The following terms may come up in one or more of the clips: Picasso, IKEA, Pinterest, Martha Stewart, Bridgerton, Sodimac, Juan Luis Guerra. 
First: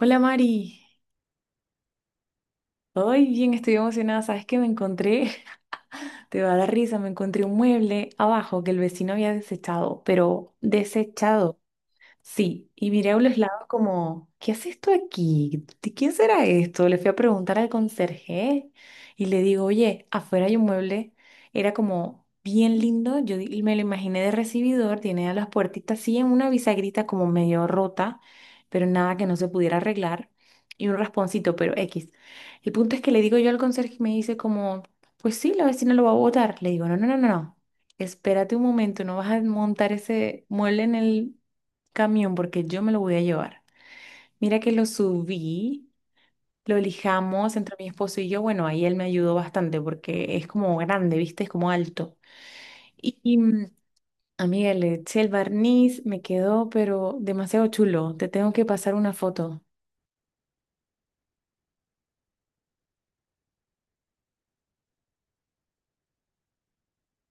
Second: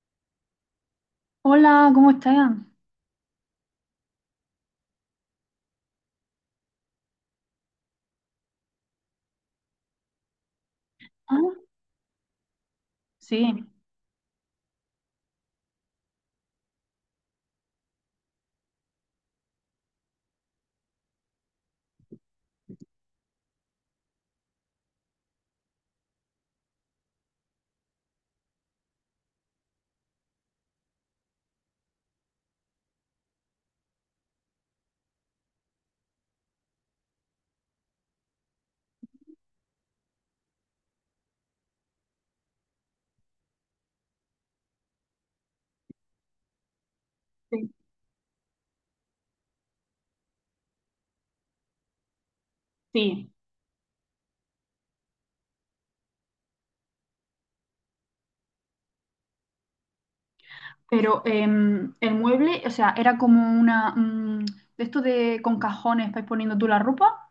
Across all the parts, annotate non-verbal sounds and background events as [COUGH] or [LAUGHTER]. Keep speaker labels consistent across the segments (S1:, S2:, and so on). S1: Hola Mari,
S2: Hola, ¿cómo están?
S1: hoy bien estoy emocionada, sabes que me encontré, [LAUGHS] te va a dar risa, me encontré un mueble abajo que el vecino había desechado, pero
S2: Ah,
S1: desechado. Sí, y miré a un
S2: Sí,
S1: lado como, ¿qué hace esto aquí? ¿De quién será esto? Le fui a preguntar al conserje y le digo, oye, afuera hay un mueble, era como bien lindo, me lo imaginé de recibidor, tiene a las puertitas así en una bisagrita como medio rota, pero nada que no se pudiera arreglar, y un rasponcito, pero X. El punto es que le digo yo al conserje y me dice como, pues sí, la vecina lo va a botar. Le digo, no, no, no, no, no, espérate un momento, no vas a montar ese mueble en el camión porque yo me lo voy a llevar. Mira que lo subí, lo lijamos
S2: sí,
S1: entre mi esposo y yo. Bueno, ahí él me ayudó bastante porque es como grande, ¿viste? Es como alto. Y,
S2: sí.
S1: y, mm, Amiga, le eché el barniz, me quedó, pero demasiado chulo. Te tengo que pasar una foto.
S2: Pero el mueble, o sea, era como una de esto de con cajones para ir poniendo tú la ropa.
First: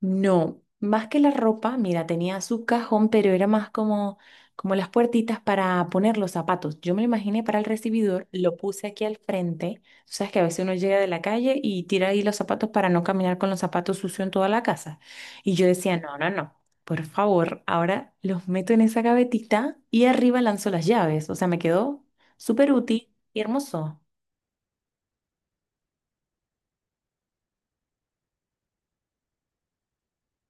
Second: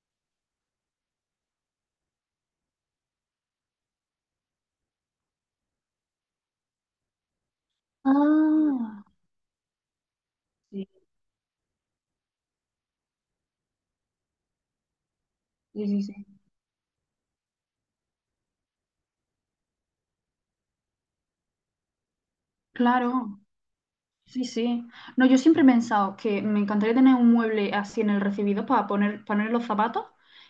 S1: No, más que la ropa, mira, tenía su cajón, pero era más como, como las puertitas para poner los zapatos. Yo me lo imaginé para el recibidor, lo puse aquí
S2: Ah,
S1: al frente. Tú sabes que a veces uno
S2: sí,
S1: llega de la calle y tira ahí los zapatos para no caminar con los zapatos sucios en toda la casa. Y yo
S2: sí,
S1: decía,
S2: sí.
S1: no,
S2: Sí.
S1: no, no, por favor, ahora los meto en esa gavetita y arriba lanzo las llaves. O sea, me quedó súper útil y
S2: Claro,
S1: hermoso.
S2: sí, sí. No, yo siempre he pensado que me encantaría tener un mueble así en el recibidor para poner los zapatos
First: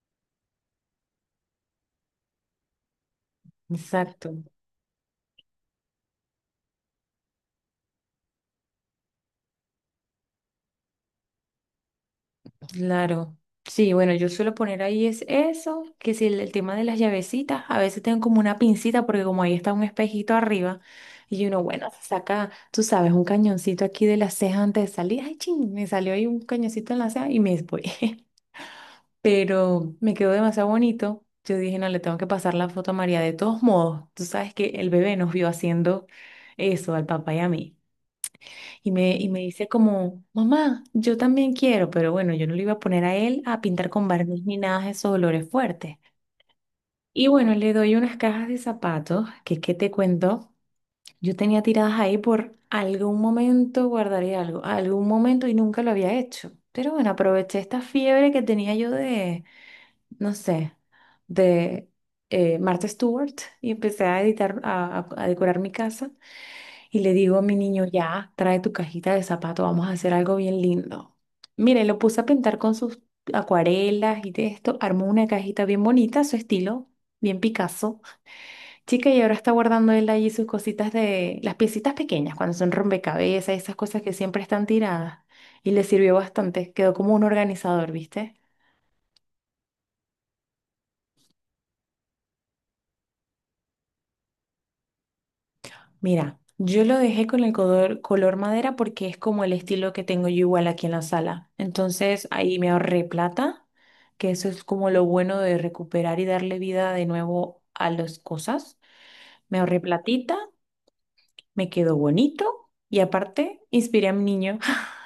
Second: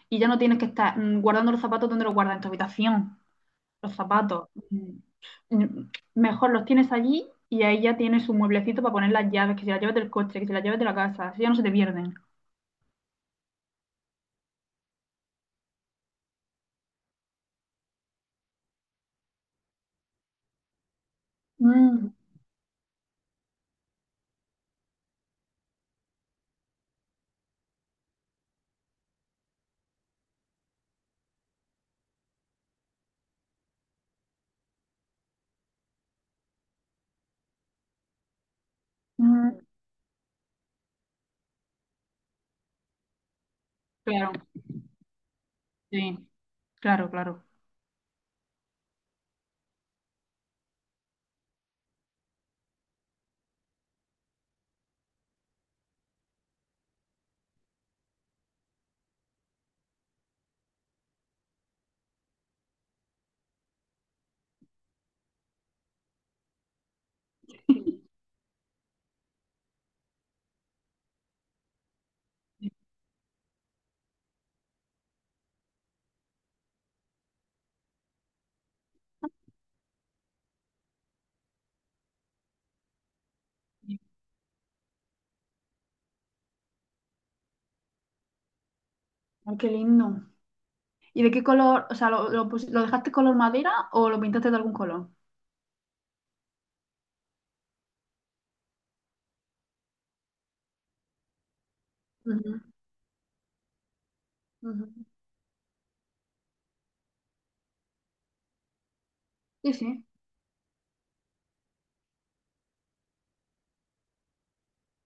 S2: y ya no tienes que estar guardando los zapatos donde los guardas en tu habitación. Los
S1: Exacto.
S2: zapatos. Mejor los tienes allí y ahí ya tienes un mueblecito para poner las llaves, que si las llaves del coche, que si las llaves de la casa, así ya no se te pierden.
S1: Claro. Sí, bueno, yo suelo poner ahí es eso, que si el tema de las llavecitas, a veces tengo como una pincita porque como ahí está un espejito arriba y uno, bueno, se
S2: Mm,
S1: saca, tú sabes, un cañoncito aquí de la ceja antes de salir, ay, ching, me salió ahí un cañoncito en la ceja y me voy. [LAUGHS] Pero me quedó demasiado bonito. Yo dije, no, le tengo que pasar la foto a María. De todos modos, tú sabes que el bebé nos vio haciendo eso al papá y a mí. Y me
S2: mm,
S1: dice como, mamá, yo también quiero, pero bueno, yo no le iba a poner a él a pintar con
S2: Claro,
S1: barniz ni nada de esos olores fuertes.
S2: sí, claro,
S1: Y
S2: claro.
S1: bueno, le doy unas cajas de zapatos, que qué te cuento, yo tenía tiradas ahí por algún momento, guardaría algo, algún momento y nunca lo había hecho. Pero bueno, aproveché esta fiebre que tenía yo de, no sé, de Martha Stewart y empecé a editar, a decorar mi casa. Y le digo a mi niño,
S2: [LAUGHS]
S1: ya, trae tu cajita de zapato, vamos a hacer algo bien lindo. Mire, lo puse a pintar con sus acuarelas y de esto, armó una cajita bien bonita, a su estilo, bien Picasso. Chica, y ahora está guardando él allí sus cositas de, las piecitas pequeñas, cuando son rompecabezas, esas cosas que siempre están tiradas. Y le sirvió bastante, quedó como un organizador, ¿viste?
S2: Ay, qué lindo. ¿Y de qué color? O sea, ¿lo, lo dejaste color madera o lo pintaste de algún color?
S1: Mira, yo lo dejé con el color, color madera porque es como el estilo que tengo yo igual aquí en la sala. Entonces ahí me ahorré plata, que eso es
S2: Ujú,
S1: como lo
S2: ujú.
S1: bueno de recuperar y darle vida de nuevo a las cosas. Me
S2: Sí,
S1: ahorré
S2: sí,
S1: platita, me quedó bonito y aparte inspiré a mi niño. [LAUGHS]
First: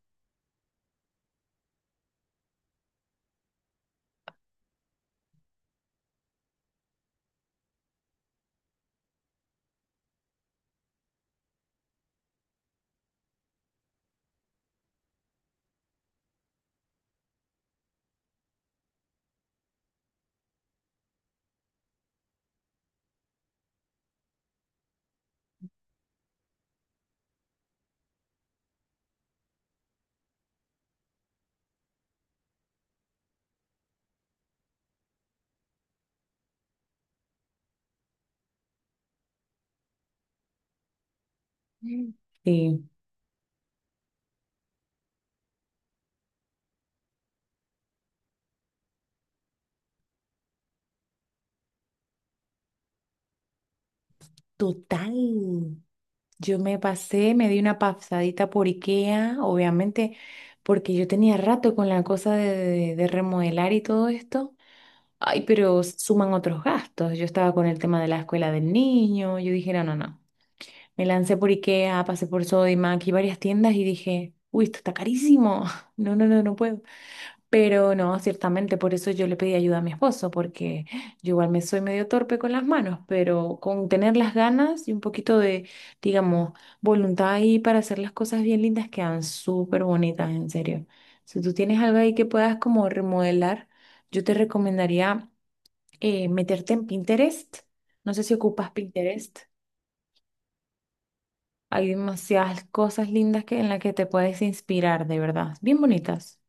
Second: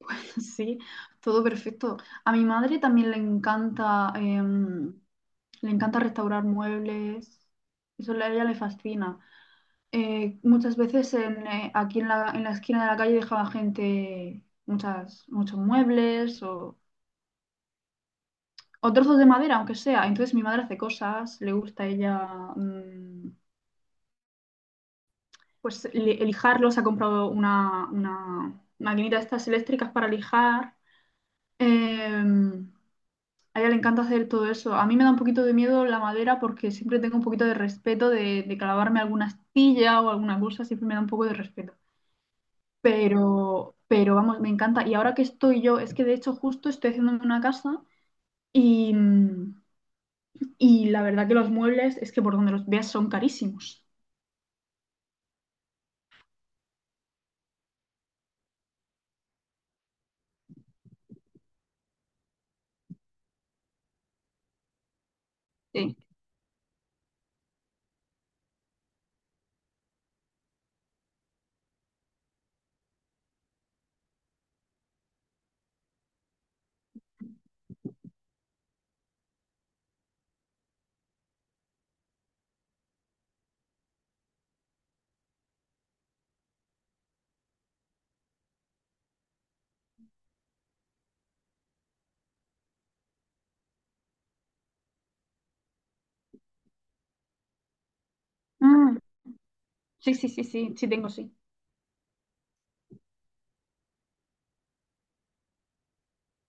S2: [LAUGHS] sí, todo perfecto. A mi madre también le encanta, le encanta restaurar muebles. Eso a ella le fascina. Muchas veces en, aquí en la esquina de la calle dejaba gente muchos muebles o trozos de madera, aunque sea. Entonces mi madre hace cosas, le gusta a ella mm, pues lijarlos, ha comprado una maquinita de estas eléctricas para lijar. Em, a ella le encanta hacer todo eso. A mí me da un poquito de miedo la madera porque siempre tengo un poquito de respeto de clavarme alguna astilla o alguna cosa, siempre me da un poco de respeto.
S1: Mm. Sí,
S2: Pero vamos, me encanta. Y ahora que estoy yo, es que de hecho justo estoy haciéndome una casa y, y la verdad que los muebles es que por donde los veas son carísimos.
S1: total. Yo me pasé, me di una pasadita por IKEA, obviamente, porque yo tenía rato con la cosa de, de remodelar y todo esto. Ay, pero
S2: Sí.
S1: suman otros gastos. Yo estaba con el tema de la escuela del niño. Yo dije, no, no, no. Me lancé por IKEA, pasé por Sodimac y varias tiendas y dije, uy, esto está carísimo. [LAUGHS] No, no, no, no puedo. Pero no, ciertamente, por eso yo le pedí ayuda a mi esposo, porque yo igual me soy medio torpe con las manos, pero con tener las ganas y un poquito de, digamos, voluntad ahí para hacer las cosas bien lindas quedan súper bonitas, en serio. Si tú tienes algo ahí que puedas como remodelar, yo te recomendaría meterte en Pinterest. No sé si ocupas
S2: Mm,
S1: Pinterest.
S2: sí, sí, sí, sí, sí tengo, sí.
S1: Hay demasiadas cosas lindas que, en las que te puedes inspirar, de verdad. Bien bonitas.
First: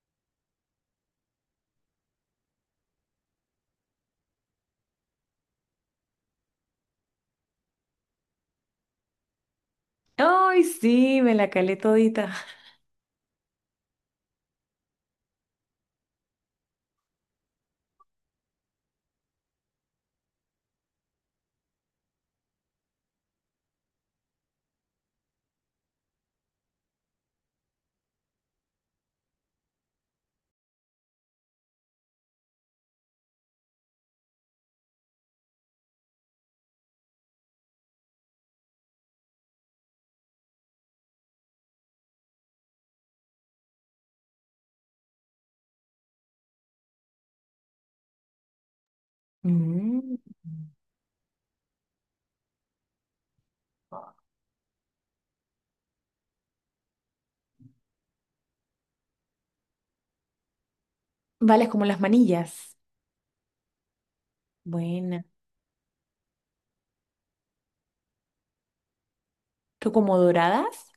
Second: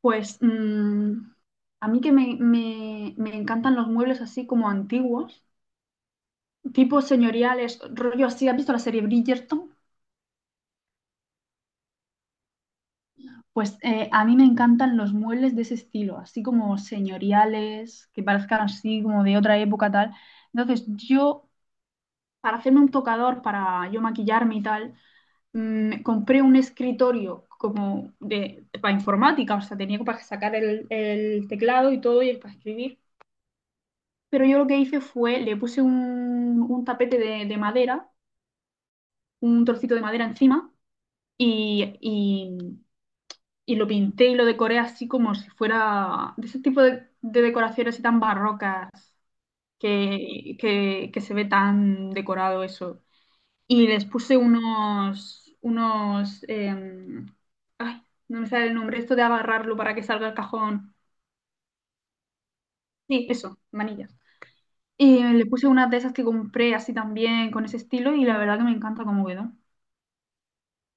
S2: Pues a mí que me encantan los muebles así como antiguos, tipo señoriales, rollo así. ¿Has visto la serie Bridgerton?
S1: ¡Ay, sí! Me la calé todita.
S2: Pues a mí me encantan los muebles de ese estilo, así como señoriales, que parezcan así como de otra época tal. Entonces yo para hacerme un tocador, para yo maquillarme y tal, compré un escritorio como de, para informática, o sea, tenía para sacar el teclado y todo y el para escribir. Pero yo lo que hice fue, le puse un tapete de madera, un trocito de madera encima y, y, y lo pinté y lo decoré así como si fuera de ese tipo de decoraciones así tan barrocas
S1: Mm.
S2: que se ve tan decorado eso. Y les puse unos, unos, ay, no me sale el nombre, esto de agarrarlo para que salga el cajón.
S1: Vale, es como las manillas.
S2: Sí, eso, manillas. Y
S1: Buena.
S2: le puse unas de esas que compré así también, con ese estilo, y la verdad que me encanta cómo quedó.
S1: ¿Tú como doradas?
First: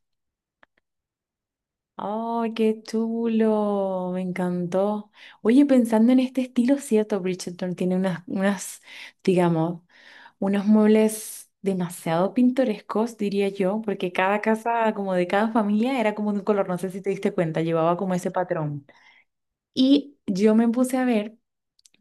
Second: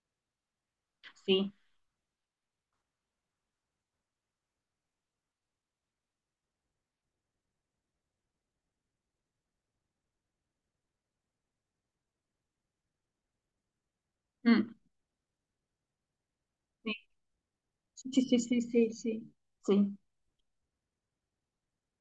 S2: Sí.
S1: ¡Ay, qué chulo! Me encantó. Oye, pensando en este estilo, cierto, Bridgerton tiene unas, unas, digamos, unos muebles demasiado pintorescos, diría yo, porque cada
S2: Mm,
S1: casa, como de cada familia, era como de un color, no sé
S2: sí,
S1: si te diste cuenta, llevaba
S2: sí,
S1: como ese
S2: sí, sí,
S1: patrón.
S2: sí, sí. Sí.
S1: Y yo me puse a ver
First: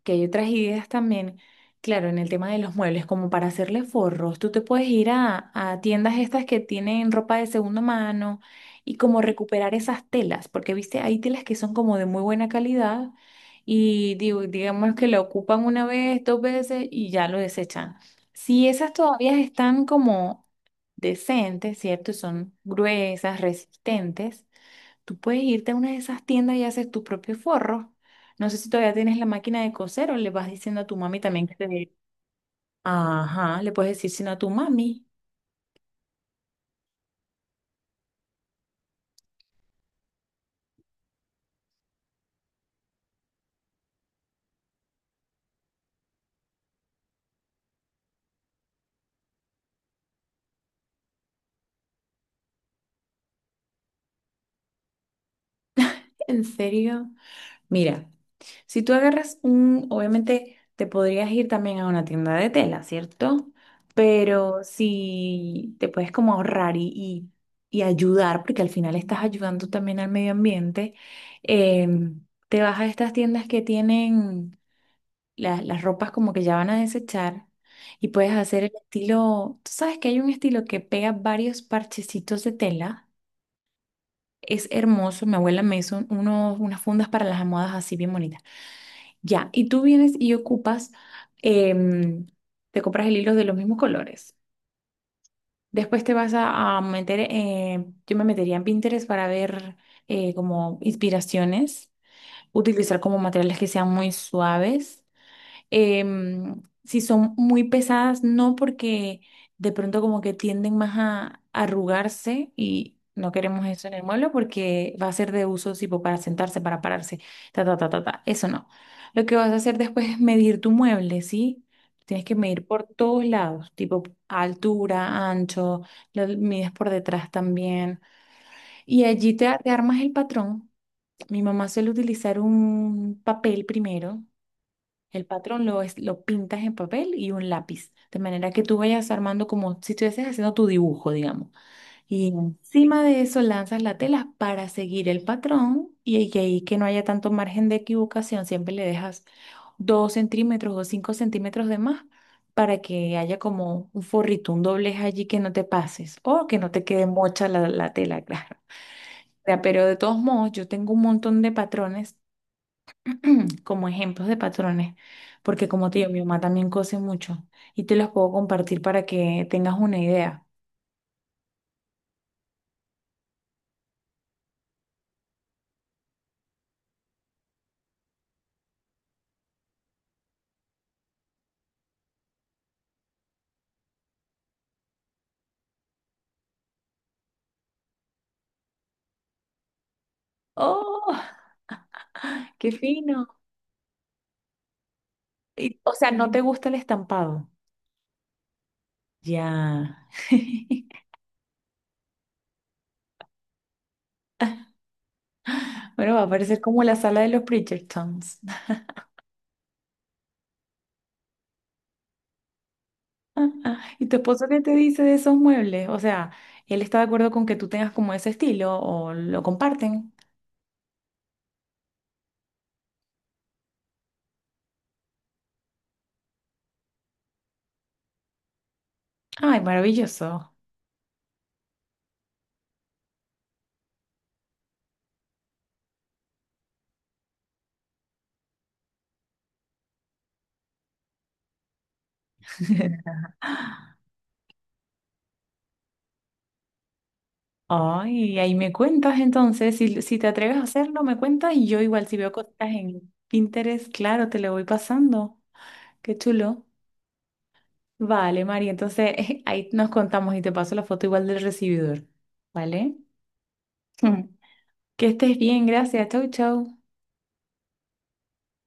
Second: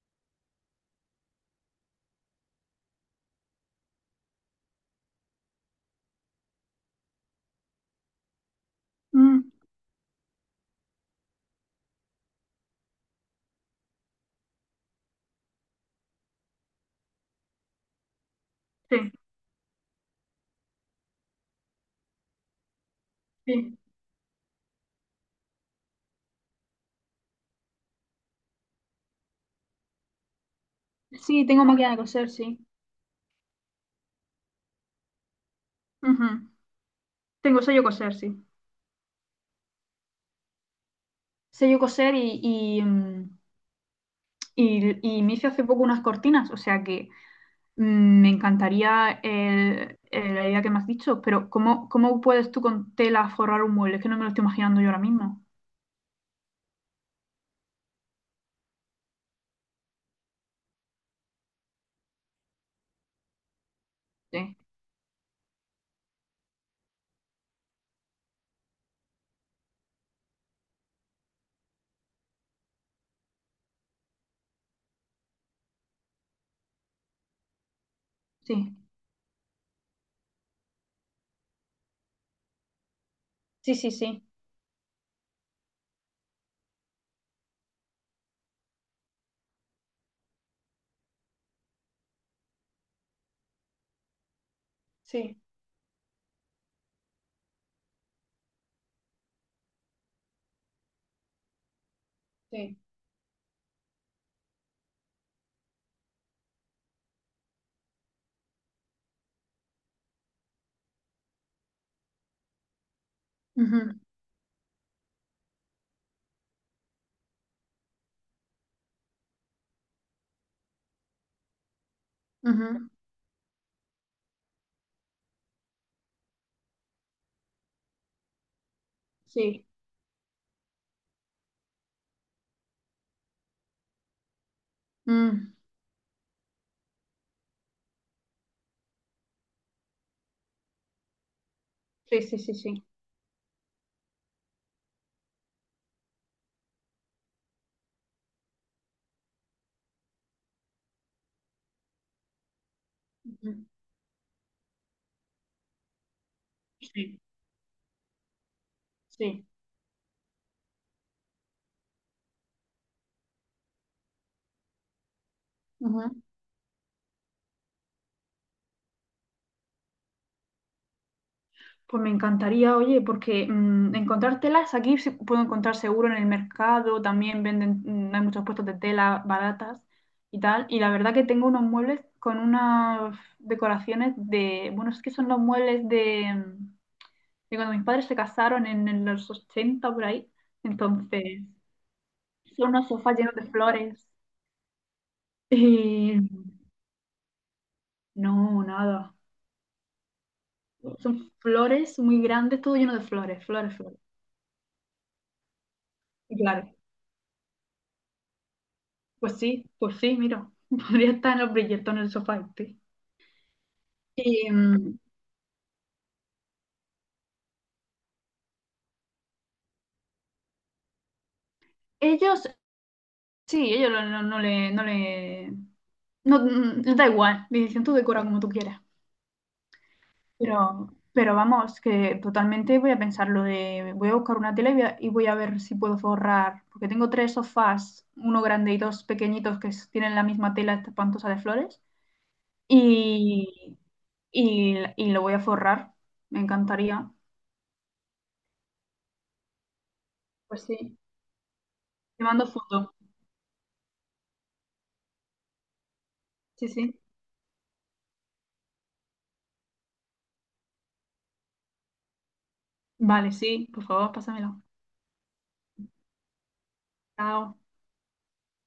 S1: que hay otras ideas también, claro, en el tema de los muebles, como para hacerle forros, tú te puedes ir a tiendas estas que tienen ropa de segunda mano y como
S2: Mm,
S1: recuperar esas telas, porque viste, hay telas que son como de muy buena calidad y digo, digamos que la ocupan una vez, dos veces y ya lo desechan. Si esas
S2: sí,
S1: todavía están como decentes, ¿cierto? Son gruesas,
S2: sí.
S1: resistentes. Tú puedes irte a una de esas tiendas y haces tus propios forros. No sé si todavía tienes la máquina de coser o le vas diciendo a tu mami
S2: Sí,
S1: también que
S2: tengo
S1: te
S2: máquina
S1: dé.
S2: de coser, sí.
S1: Ajá, le puedes decir sino a tu mami.
S2: Ujú. Tengo sello coser, sí. Sello coser y, y me hice hace poco unas cortinas, o sea que... me encantaría la idea que me has dicho, pero ¿cómo, cómo puedes tú con tela forrar un mueble? Es que no me lo estoy imaginando yo ahora mismo.
S1: ¿En serio? Mira, si tú agarras un, obviamente te podrías ir también a una tienda de tela, ¿cierto?
S2: Sí,
S1: Pero si te puedes como ahorrar y, y ayudar, porque al final estás ayudando también al medio ambiente, em, te vas a estas tiendas que tienen las ropas como que ya van a desechar y puedes hacer el
S2: sí,
S1: estilo, tú sabes que hay un estilo que pega varios parchecitos de tela,
S2: sí, sí, sí,
S1: es hermoso, mi abuela me hizo unos, unas fundas para las almohadas así bien bonitas. Ya, y tú vienes y ocupas, em, te compras el hilo de los mismos colores.
S2: sí,
S1: Después te vas a meter, yo me metería en Pinterest para ver como inspiraciones,
S2: sí.
S1: utilizar como materiales que sean muy suaves. Em, si son muy pesadas, no porque de pronto como que tienden más a arrugarse y no queremos eso
S2: Ujú,
S1: en el mueble porque va a ser de uso tipo para sentarse, para pararse, ta, ta, ta, ta, ta. Eso no. Lo que vas a hacer después es medir tu mueble, ¿sí? Tienes que medir por
S2: ujú,
S1: todos lados, tipo altura, ancho, lo mides por detrás también. Y allí te,
S2: sí.
S1: te armas el patrón. Mi mamá suele utilizar un papel primero, el
S2: Mm,
S1: patrón lo, lo pintas en papel y un lápiz, de manera que tú vayas armando como si estuvieses haciendo tu dibujo, digamos.
S2: sí,
S1: Y
S2: sí, sí, sí.
S1: encima de eso lanzas la tela para seguir el patrón y ahí que no haya tanto margen de equivocación, siempre le dejas 2 centímetros o 5 centímetros de más para que haya
S2: Ujú,
S1: como un forrito, un doblez allí que no te pases o que no te quede
S2: sí,
S1: mocha la, la tela, [LAUGHS] claro. O
S2: sí.
S1: sea, pero de todos modos, yo tengo un montón de patrones [CLEARS THROAT] como ejemplos de patrones, porque como te digo, mi mamá también cose mucho y te los puedo compartir para que tengas una idea.
S2: Pues me encantaría, oye, porque encontrar telas aquí se puedo encontrar seguro en el mercado, también venden, hay muchos puestos de tela baratas y tal. Y la verdad que tengo unos muebles con unas decoraciones de, bueno, es que son los muebles de, de cuando mis padres se casaron en los 80 por ahí.
S1: ¡Oh,
S2: Entonces,
S1: [LAUGHS]
S2: son
S1: qué
S2: unos sofás
S1: fino!
S2: llenos de flores.
S1: Y, o sea,
S2: Y
S1: ¿no te gusta el estampado?
S2: no, nada.
S1: Ya. [LAUGHS]
S2: Son flores muy grandes, todo lleno de flores, flores, flores.
S1: Bueno, va a
S2: Y
S1: parecer
S2: claro.
S1: como la sala de los Bridgertons.
S2: Pues sí, mira, [LAUGHS] podría estar en los brillantes en el sofá este.
S1: [LAUGHS] ¿Y tu esposo
S2: Y
S1: qué te dice de esos muebles? O sea, ¿él está de acuerdo con que tú tengas como ese estilo o lo comparten?
S2: ellos, sí, ellos no le, no, les da igual, le dicen tú decora como tú quieras.
S1: Ay, maravilloso.
S2: Pero vamos, que totalmente voy a pensar lo de, voy a buscar una tele y voy a ver si puedo forrar, porque tengo tres sofás, uno grande y dos pequeñitos que tienen la misma tela esta espantosa de flores,
S1: [LAUGHS]
S2: y, y lo voy a forrar, me encantaría.
S1: Ay, ahí me cuentas entonces, si, si te atreves a
S2: Pues sí,
S1: hacerlo, me cuentas y yo igual si
S2: te
S1: veo
S2: mando
S1: cosas
S2: foto.
S1: en Pinterest, claro, te lo voy pasando. Qué chulo.
S2: Sí, sí.
S1: Vale, María, entonces [LAUGHS] ahí nos contamos y te paso la foto igual del recibidor. ¿Vale?
S2: Vale, sí, por favor,
S1: [LAUGHS]
S2: pásamelo.
S1: Que estés bien, gracias. Chau, chau.
S2: Chao.